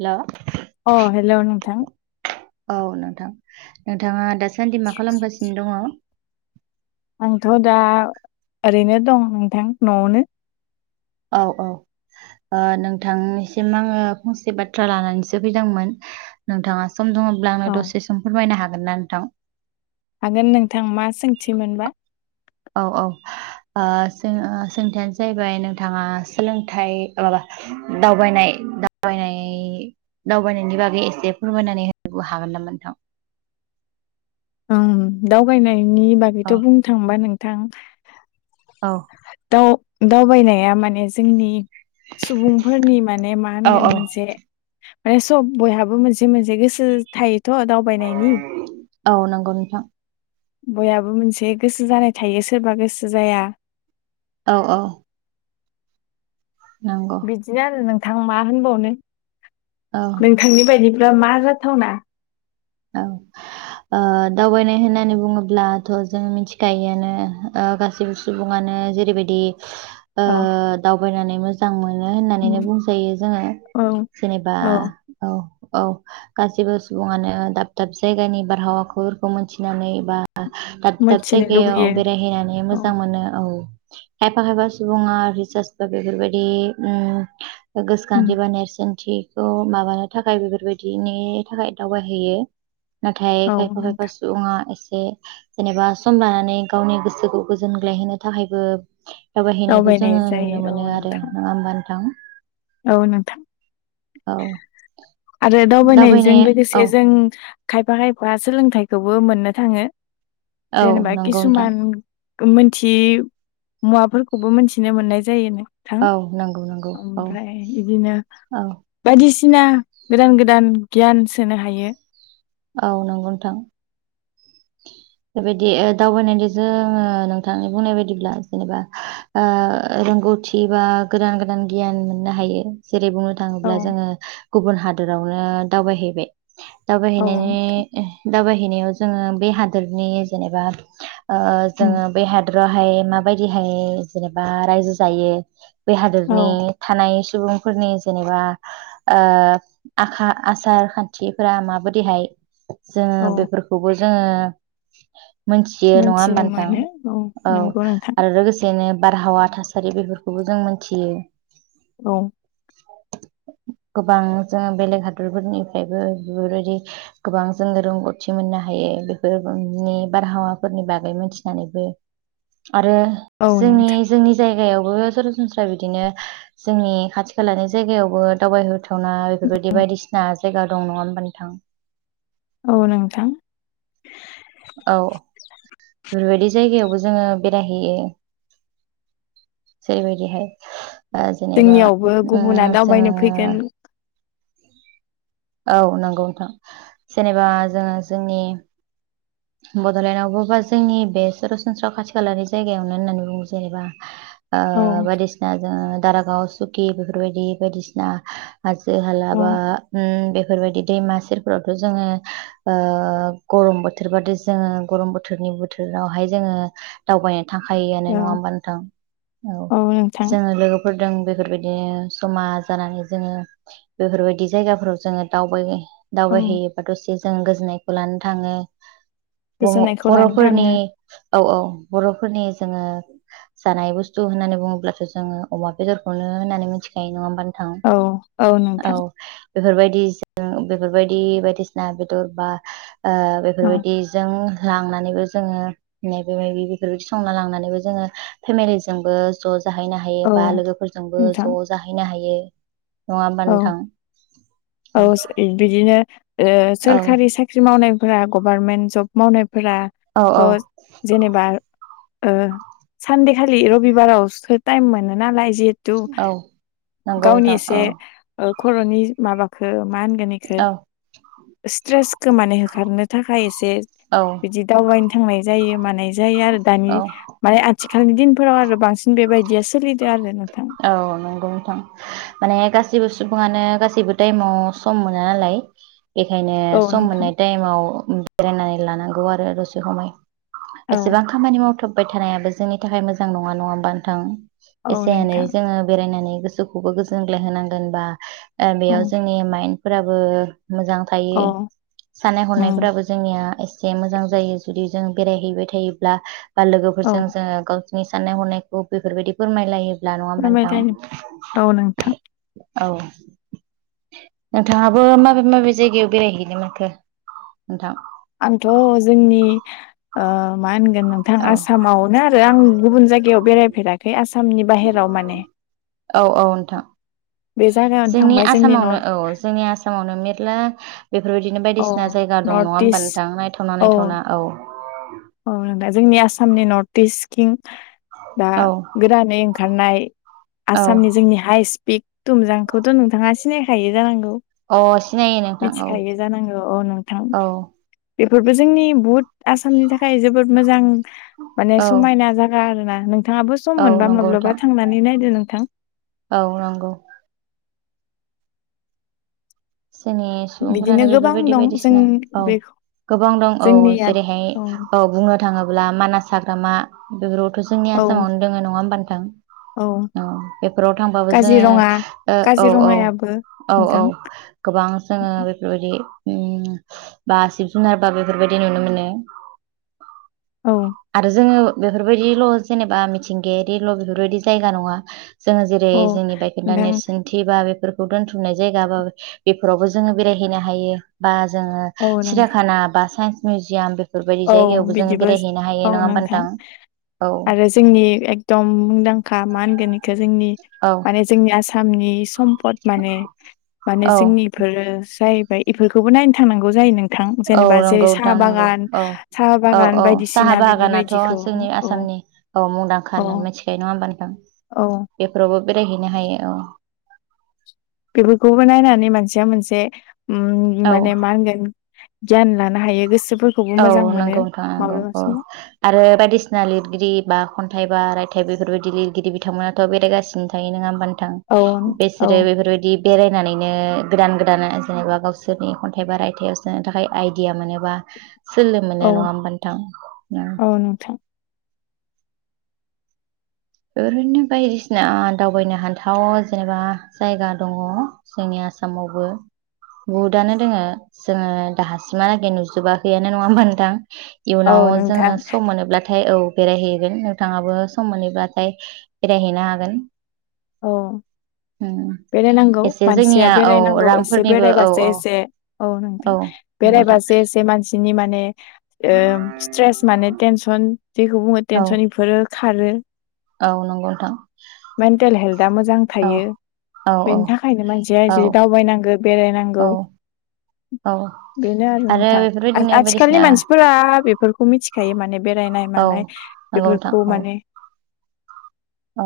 हेल' अ हेल' नोंथां औ नोंथां नोंथाङा दासान्दि मा खालामगासिनो दङ आंथ' दा ओरैनो दं नोंथां न'आवनो औ औ नोंथांनिसिम आङो फंसे बाथ्रा लानानैसो फैदोंमोन नोंथाङा सम दङब्ला औ आंनो दसे सम फोरमायनो हागोन ना नोंथां हागोन नोंथां मा सोंथि मोनबा औ औ सोंथियानो जाहैबाय नोंथाङा सोलोंथाइ अ माबा दावबायनाय दावबायनाय दावबायनायनि बागै एसे फोरमायनानै होनो हागोन नामा नोंथां [inaudible] उ दावबायनायनि औ बागैथ' बुंनो थांबा नोंथां औ दावबायनाया माने जोंनि सुबुंफोरनि माने मा औ औ होनगोन मोनसे मे सब बयहाबो मोनसे मोनसे गोसो थायोथ' दावबायनायनि औ नंगौ नोंथां । बयाबो मोनसे गोसो जानाय थायो सोरबा गोसो जाया । औ औ नंगौ बिदिनो आरो नोंथां मा होनबावनो औ नोंथांनि बायदि मा जाथावना औ ओ दावबायनाय होननानै बुङोब्लाथ' जों मिथिखायोआनो ओ गासैबो सुबुङानो नो जेरैबायदि ओ औ दावबायनानै मोजां मोन मोनो होननानै उम, बुंजायो जोङो औ जेनेबा औ औ औ गासैबो सुबुङानो दाब दाब जायगानि बारहावाफोरखौ मोनथिनानै बा दाब दाब मिथिनो जायगायाव लुबैयो बेरायहैनानै औ मोजां मोनो औ खायफा खायफा सुबुङा रिसार्स बा बेफोरबायदि उ उम गोसोखांथि बा नेरसोनथिखौ माबानो थाखाय बेफोरबायदिनि थाखाय दावबायहैयो । नाथाय औ खायफा खायफा नोंथां सुबुङा ए ऐसे जेनेबा सम लानानै गावनि गोसोखौ गोजोनग्लाय होनोनो थाखायबो दावबायहैनायखौ दावबायनाय जोङो नुनो जायो औ मोनो आरो नोंथां नङा होनबा नोंथां । औ नोंथां औ आरो दावबायनायजों दावबायनाया औ लोगोसे जों खायफा खायफा सोलोंथाइखौबो मोननो थाङो औ जेनेबा नंगौ नोंथां किसुमान मोनथियै मुवाफोरखौबो मोनथिनो मोननाय जायो। थां औ नंगौ नंगौ औ ओमफ्राय बिदिनो औ बायदिसिना गोदान गोदान गियान सोनो हायो औ नंगौ नोंथां बेबायदि ओ दावबायनायनि जोङो नोंथांनि बुंनाय बायदिब्ला जेनेबा ओ रोंगौथि बा गोदान गोदान गियान मोननो हायो । जेरै बुंनो औ थाङोब्ला जोङो गुबुन हादरावनो दावबायहैबाय औ दावबायैनायनि नोंथां नि दावबायहैनायाव जोङो बे हादोरनि जेनेबा ओ उम जोङो बे हादर वहाय माबादिहाय जेनेबा रायजो जायो बे औ हादोरनि थानाय सुबुंफोरनि जेनेबा ओ आखा आसार खान्थिफोरा माबोरैहाय जोङो औ बेफोरखौबो जोङो मोनथियो नङा मोनथिनो होम्बा नोंथां मोनो औ नंगौ नोंथां आरो लोगोसेनो बारहावा थासारि बेफोरखौबो जों मोनथियो औ गोबां जों बेलेग हादरफोरनिफ्रायबो बेफोरबायदि गोबां जोंनो रोंगौथि मोननो हायो बेफोरनि बारहावाफोरनि बागै मोनथिनानैबो आरो औ जोंनि नोंथां जोंनि जायगायाव आवबो सरासनस्रा बिदिनो जोंनि खाथि खालानि जायगायावबो दावबाय थावना बेफोरबायदि बायदिसिना जायगा दं नङा होमबा नोंथां । औ नोंथां । औ बेफोरबायदि जायगायावबो जोङो बेरायहैयो जेरै बायदिहाय जेनेबा जोंनियावबो ओ गुबुना दावबायनो जोङो फैगोन औ नंगौ नोंथां जेनेबा जोङो जोंनि बड'लेण्डआवबो बा जोंनि बे सरासनस्रा खाथि खालानि जायगायावनो होननानै बुङो जेनेबा औ ओ बायदिसिना जोङो दारागाव सुकि बेफोरबायदि बायदिसिना । हाजो औ हालाबा ओम बे- फोरबायदि दैमा सेरफोरावथ' जोङो ओ गरम बो- थोरबादि जोङो गरम बोथोरनि बोथोरावहाय जोङो दावबाय- थांखायोआनो नङा औ होम्बा नोंथां औ जोङो लोगो फोरदों बेफोरबायदिनो जमा जानानै जोङो बेफोरबायदि जायगाफोराव जोङो दावबायो ओं दावबायहैयोबा दसे जोंङो गोजोननायखौ लानो थाङो दिनै गोजोननायखौ लानो बर'फोरनि थाङो औ औ बर'फोरनि जोङो जानाय बुस्थु होननानै बुङोब्लाथ' जोङो अमा बेदरखौनो होननानै मिथिखायो नङा होमबा नोंथां औ औ बेफोरबायदि जों बेफोरबायदि बायदिसिना बेदर बा ओ औ बेफोरबायदिजों लांनानैबो जोङो मायबा मायबि बेफोरबायदि संना लांनानैबो जोङो फेमिलिजोंबो ज' जाहैनो हायो औ बा लोगोफोरजोंबो नोंथां ज' जाहैनो हायो नङा होमबा औ नोंथां औ बिदिनो ओ औ सोरखारि साख्रि मावनायफोरा गभारनमेन्ट जब मावनाय फोरा औ औ थ' जेनेबा ओ सानदेखालि रबिबारावसो टाइम मोनो नालाय जिहेथु औ नंगौ गावनि नोंथां औ एसे खर'नि माबाखौ मा होनगोन इखो औ स्ट्रेसखो माने होखारनो थाख एसे औ बिदि दावबायनो थांनाय जायो मानाय जायो आरो दानि औ माने आथिखालनि दिनफोराव आरो बांसिन बेबायदिया सोलिदो आरो नोंथां औ नंगौ नोंथां माने गाससिबो सु- बुङानो गासैबो टाइमाव सम मोना नालाय बेखायनो औ सम नोंथां मोननाय टाइमाव बेरायनानै लानांगौ आरो दसे खमाय औ एसेबां खामानि मावथाब बाय थानायाबो जोंनि थाखाय मोजां नङा नङा होमा नोंथां औ एसे एनै नोंथां जोङो बेरायनानै गोसोखौबो गोजोनग्लाय होनांगोन बा औ बेयाव जोंनि माइन्द फोराबो । मोजां थायो औ साननाय उम हनायफोराबो जोंनिया ए से मोजां जायो जुदि जों बेरायहैबाय थायोब्ला बा औ लोगोफोरजों जोङो गाव नि साननाय हनायखौ बेफोरबायदि फोरमायलायोब्ला नङा होमबा नोंथां फोरमायलाय औ नोंथां । औ नोंथाङाबो माबे माबे जायगायाव बेरायहैनो मोनखो नोंथां? आंथ जोंनि ओ मा होनगोन नोंथां औ आसामावनो आरो आं गुबुन जायगायाव बेरायफेराखै आसामनि बाहेराव माने औ औ नोंथां बे जायगायावनो जोंनि थांबाय आसामावनो नर्थ औ जोंनि आसामावनो मेरला बेफोरबायदिनो औ बायदिसिना जायगा दं नङा नर्थ होमबा इस्ट नोंथां नायथावना औ नायथावना औ औ नंदा जोंनि आसामनि नर्थ इस्ट किं दा औ गोदानै ओंखारनाय औ आसामनि जोंनि हाइ स्पिक दुमजांखौथ' नोंथाङा सिनायखायो जानांगौ अ सिनायो नोंथां औ मिथिखायो जानांगौ औ नोंथां औ बेफोरबो जोंनि बहुत आसामनि थाखाय जोबोद मोजां माने औ समायना जागा आरो ना नोंथाङाबो सम औ मोनबा नंगौ नोंथां माब्लाबा थांनानै नायदो नोंथां औ नंगौ जोंनि बिदिनो सुबुंफोरानो गोबां बेफोरबायदि दं जों बायदिसिना औ बे गोबां दं औ जोंनिया जेरैहाय औ बुंनो थाङोब्ला मानास हाग्रामा बेफोरावथ' जोंनि औ आसामावनो दोङो नङा होमबा नोंथां औ बेफोराव थांबाबो जोङो काजिरङा औ औ काजिरङायाबो औ औ नोंथां गोबां ओं जोङो बेफोरबायदि उम बा जिब जुनार बा बेफोरबायदि नुनो मोनो औ आरो जोङो बेफोरबायदिल' जेनेबा मिथिंगायारिल' बेफोरबायदि जायगा नङा । जोङो जेरै औ जोंनि बायखोन्दा नोंथां नेरसोनथि बा बेफोरखौ दोन्थुमनाय जायगा बा बेफोरावबो जोङो बेरायहैनो हायो बा जोङो औ नों सिरियाखाना बा साइन्स मिउजियाम बे औ बिदिबो औ नोंथां। औ आरो जोंनि एकदम मुंदांखा मा होनगोन बेखौ जों नि औ माने जोंनि आसामनि सम फद माने माने औ जोंनि इफोरो जाहैबाय बेफोरखौबो नायनो थांनांगौ जायो नों औ नंगौ नोंथां नंगौ। औ साहा औ बागान औ साहा बायदिसिना बागानाथ' बेफोरबायदिखौ जोंनि औ आसामनि औ मुंदांखा औ होननानै मिथिखायो नङा होमबा नोंथां? औ बेफोरावबो बेरायहैनो हायो औ। बेफोरखौबो नायनानै मानसिया मोनसे उम औ माने मा होनगोन गियान लानो हायो गोसो औ नंगौ नोंथां नंगौ औ। आरो बायदिसिना लिरगिरि बा खन्थाइ बा रायथाइ बेफोरबायदि लिरगिरि बिथांमोनाथ' बेरायगासिनो थायो नङा होमबा नों थां? औ औ बिसोरो बेफोरबायदि बेरायनानैनो गोदान गोदान जेनेबा गावसोरनि खन्थाइ बा रायथाइाव सोनो थाखाय आइदिया मोनोबा सोलो मोनो औ नङा होमबा नोंथां? उम। औ नोंथां बेफोरदिनो बायदिसिना दावबायनो हाथाव जेनेबा जायगा दङ जोंनिया आसामावबो। बहुदानो दोङो जोङो दाहासिमानलागै नुजोबाखैयानो नङा होमबा नोंथां? औ इयुनाव जोङो नोंथां सम मोनोब्लाथाय औ बेरायहैगोन नोंथाङाबो सम मोनोब्ला थाय बेरायहैनो हागोन। औ। उम बेरायनांगौ एसे मानसिया जोंनिया औ बेरायनांगौ एसे रांफोरनिबो औ बेरायबासो एसे औ नोंथां। औ नंगौ नोंथां बेरायबासो एसे मानसि नि माने ओ स्ट्रस माने थेनसन जेखौ बुङो थेनसन औ एफोरो खारो। औ नंगौ नोंथां। मेन्टेल हेल्था मोजां औ थायो। औ औ बेनि थाखायनो मानसिया औ जि दावबायनांगौ बेरायनांगौ औ औ बेनो आरो नोंथां आ बेफोरबायदिनो आथिखालनि बायदिसिना मानसिफोरा बेफोरखौ मिथिखायो माने बे रायनाय औ मानाय नंगौ नोंथां बेफोरखौ औ माने औ।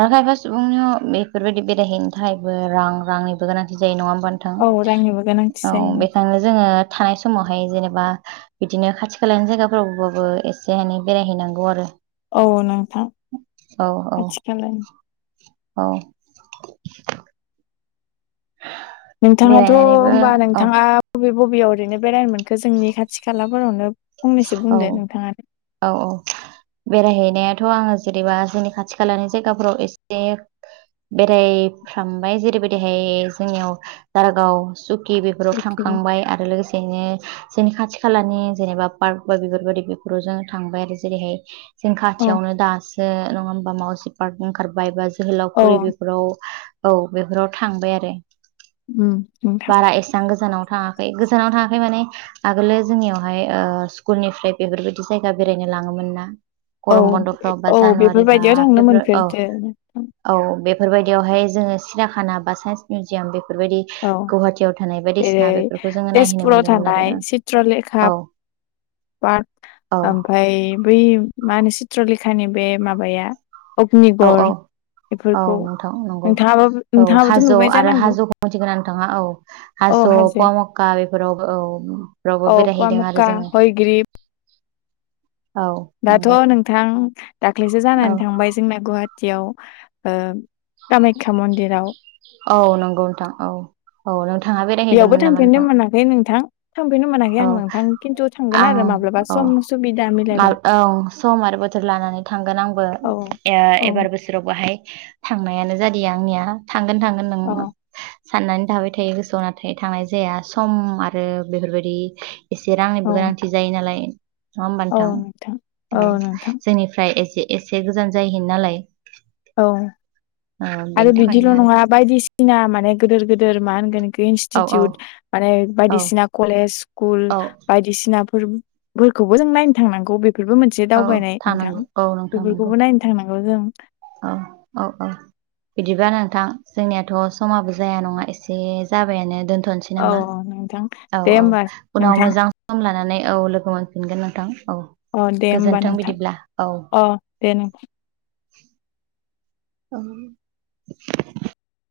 आरो खायफा सुबुंनियाव बेफोरबायदि बेरायहैनो थाखायबो रां रांनिबो गोनांथि जायो नङा होम बा नोंथां औ रांनिबो गोनांथि औ जायो नोंथां बेखायनो जोङो थानाय समावहाय जेनेबा बिदिनो खाथि खालानि जायगाफोरावबाबो एसे एनै बेरायहैनांगौ आरो। औ नोंथां औ औ खाथि खालानि औ। नोंथाङाथ' बेरायनानैबो होनबा औ नोंथाङा बबे बबेयाव ओरैनो बेरायनो मोनखो जोंनि खाथि खालाफोरावनो फंनैसो औ बुंदो नोंथाङानो औ औ बेरायहैनायाथ' आङो जेनेबा जोंनि खाथि खालानि जायगाफोराव एसे बेरायफ्रामबाय जेरैबायदिहाय जोंनियाव दारागाव, सु खि बेफोराव अके। थांखांबाय आरो लोगोसेयैनो जोंनि खाथि खालानि जेनेबा पार्क बा बेफोरबायदि बेफोराव जों थांबाय आरो जेरैहाय जों औ खाथियावनो दासो नङा होमबा माउसि पार्क ओंखारबाय बा औ जोहोलावफुरि बेफोराव औ बेफोराव थांबाय आरो उम नोंथां बारा एसेबां गोजानाव थाङा खै गोजानावनो थाङाखै माने आगोलो जोंनियावहाय ओ स्कुलनिफ्राय बेफोरबायदि जायगा बेरायनो लाङोमोन ना? औ गरम बन्द'फ्राव बा औ जानुवारि बा बेफोरबायदियाव थांनो फेब्रु औ मोनफेरदो नोंथां। औ बे फोरबायदियावहाय जोङो सिरियाखाना बा साइन्स मिउजियाम बे बेफोरबायदि औ गुवाहाटियाव थानाय जेरै बायदिसिना बेफोरखौ जोङो नायहोनो तेजपुराव मोनदोंमोन आरो थानाय ओं औ। पाथ औ ओमफाय बै मा होनो चित्रलेखानि बे माबाया। औ औ अग्निगर। औ बेफोरखौ नोंथां नंगौ नोंथाङाबो औ नोंथाङाबोथ' हाज' नुबाय आरो जानांगौ हाज'खौ मिथिगोना न थाङा औ औ हाज' हाजो कवाम्का बेफोरावबो औ फ्रावबो बेरायहैदों आरो जोङो। गै औ दाथ' नंगौ नोंथां दाख्लैसो औ जानानै थांबाय जोंना गुवाहाट टियाव कामाय्खा मन्दिराव। औ नंगौ नोंथां औ औ नोंथां। नोंथाङा बेयावबो बेरायहैदोंमोन नामा थांफेरनो मोनाखै नोंथां। थांफेरनो मोनाखै औ आं नोंथां खिन्थु थांगोन आरो माब्लाबा सम सुबिदा मिलायबा मल औ सम आरो बोथोर लानानै थांगोन आंबो औ ए औ एबार बोसोराव बाहाय। थांनायानो जादिया आंनिया थांगोन थांगोन नों औ साननानै थाबाय थायो गोसोआव नाथाय थांनाय जाया सम आरो बेफोरबायदि। एसे औ रांनिबो गोनांथि जायो नालाय नङा औ नोंथां होमबानोंथां औ नोंथां जोंनिफ्राय एसे। एसे गोजान जायहैयो नालाय। औ ओ बेनि आरो बिदिल' थाखायनो आरो नङा बायदिसिना माने गोदोर गोदिर मा होनगोन। खो औ औ इनस्टिटिउट माने औ बायदिसिना कलेज स्कुल औ बायदिसिना। फोरोम फोरखौबो जों नायनो थांनांगौ बेफोरबो मोनसे औ दावबायनाय नोंथां थांनांगौ औ नोंथां नंगौ बेफोरखौबो नायनो थांनां औ जों। औ औ औ। बिदिबा नोंथां जोंनियाथ' समाबो जाया नङा एसे जाबायानो दोन थ'नसै औ नामा औ नोंथां औ दे औ होमबा उनाव नोंथां मोजां सम लानानै। औ लोगो मोनफिनगोन नोंथां। औ अ दे होमबा गोजोन्थों नोंथां बिदिब्ला औ। अ दे नों ओं।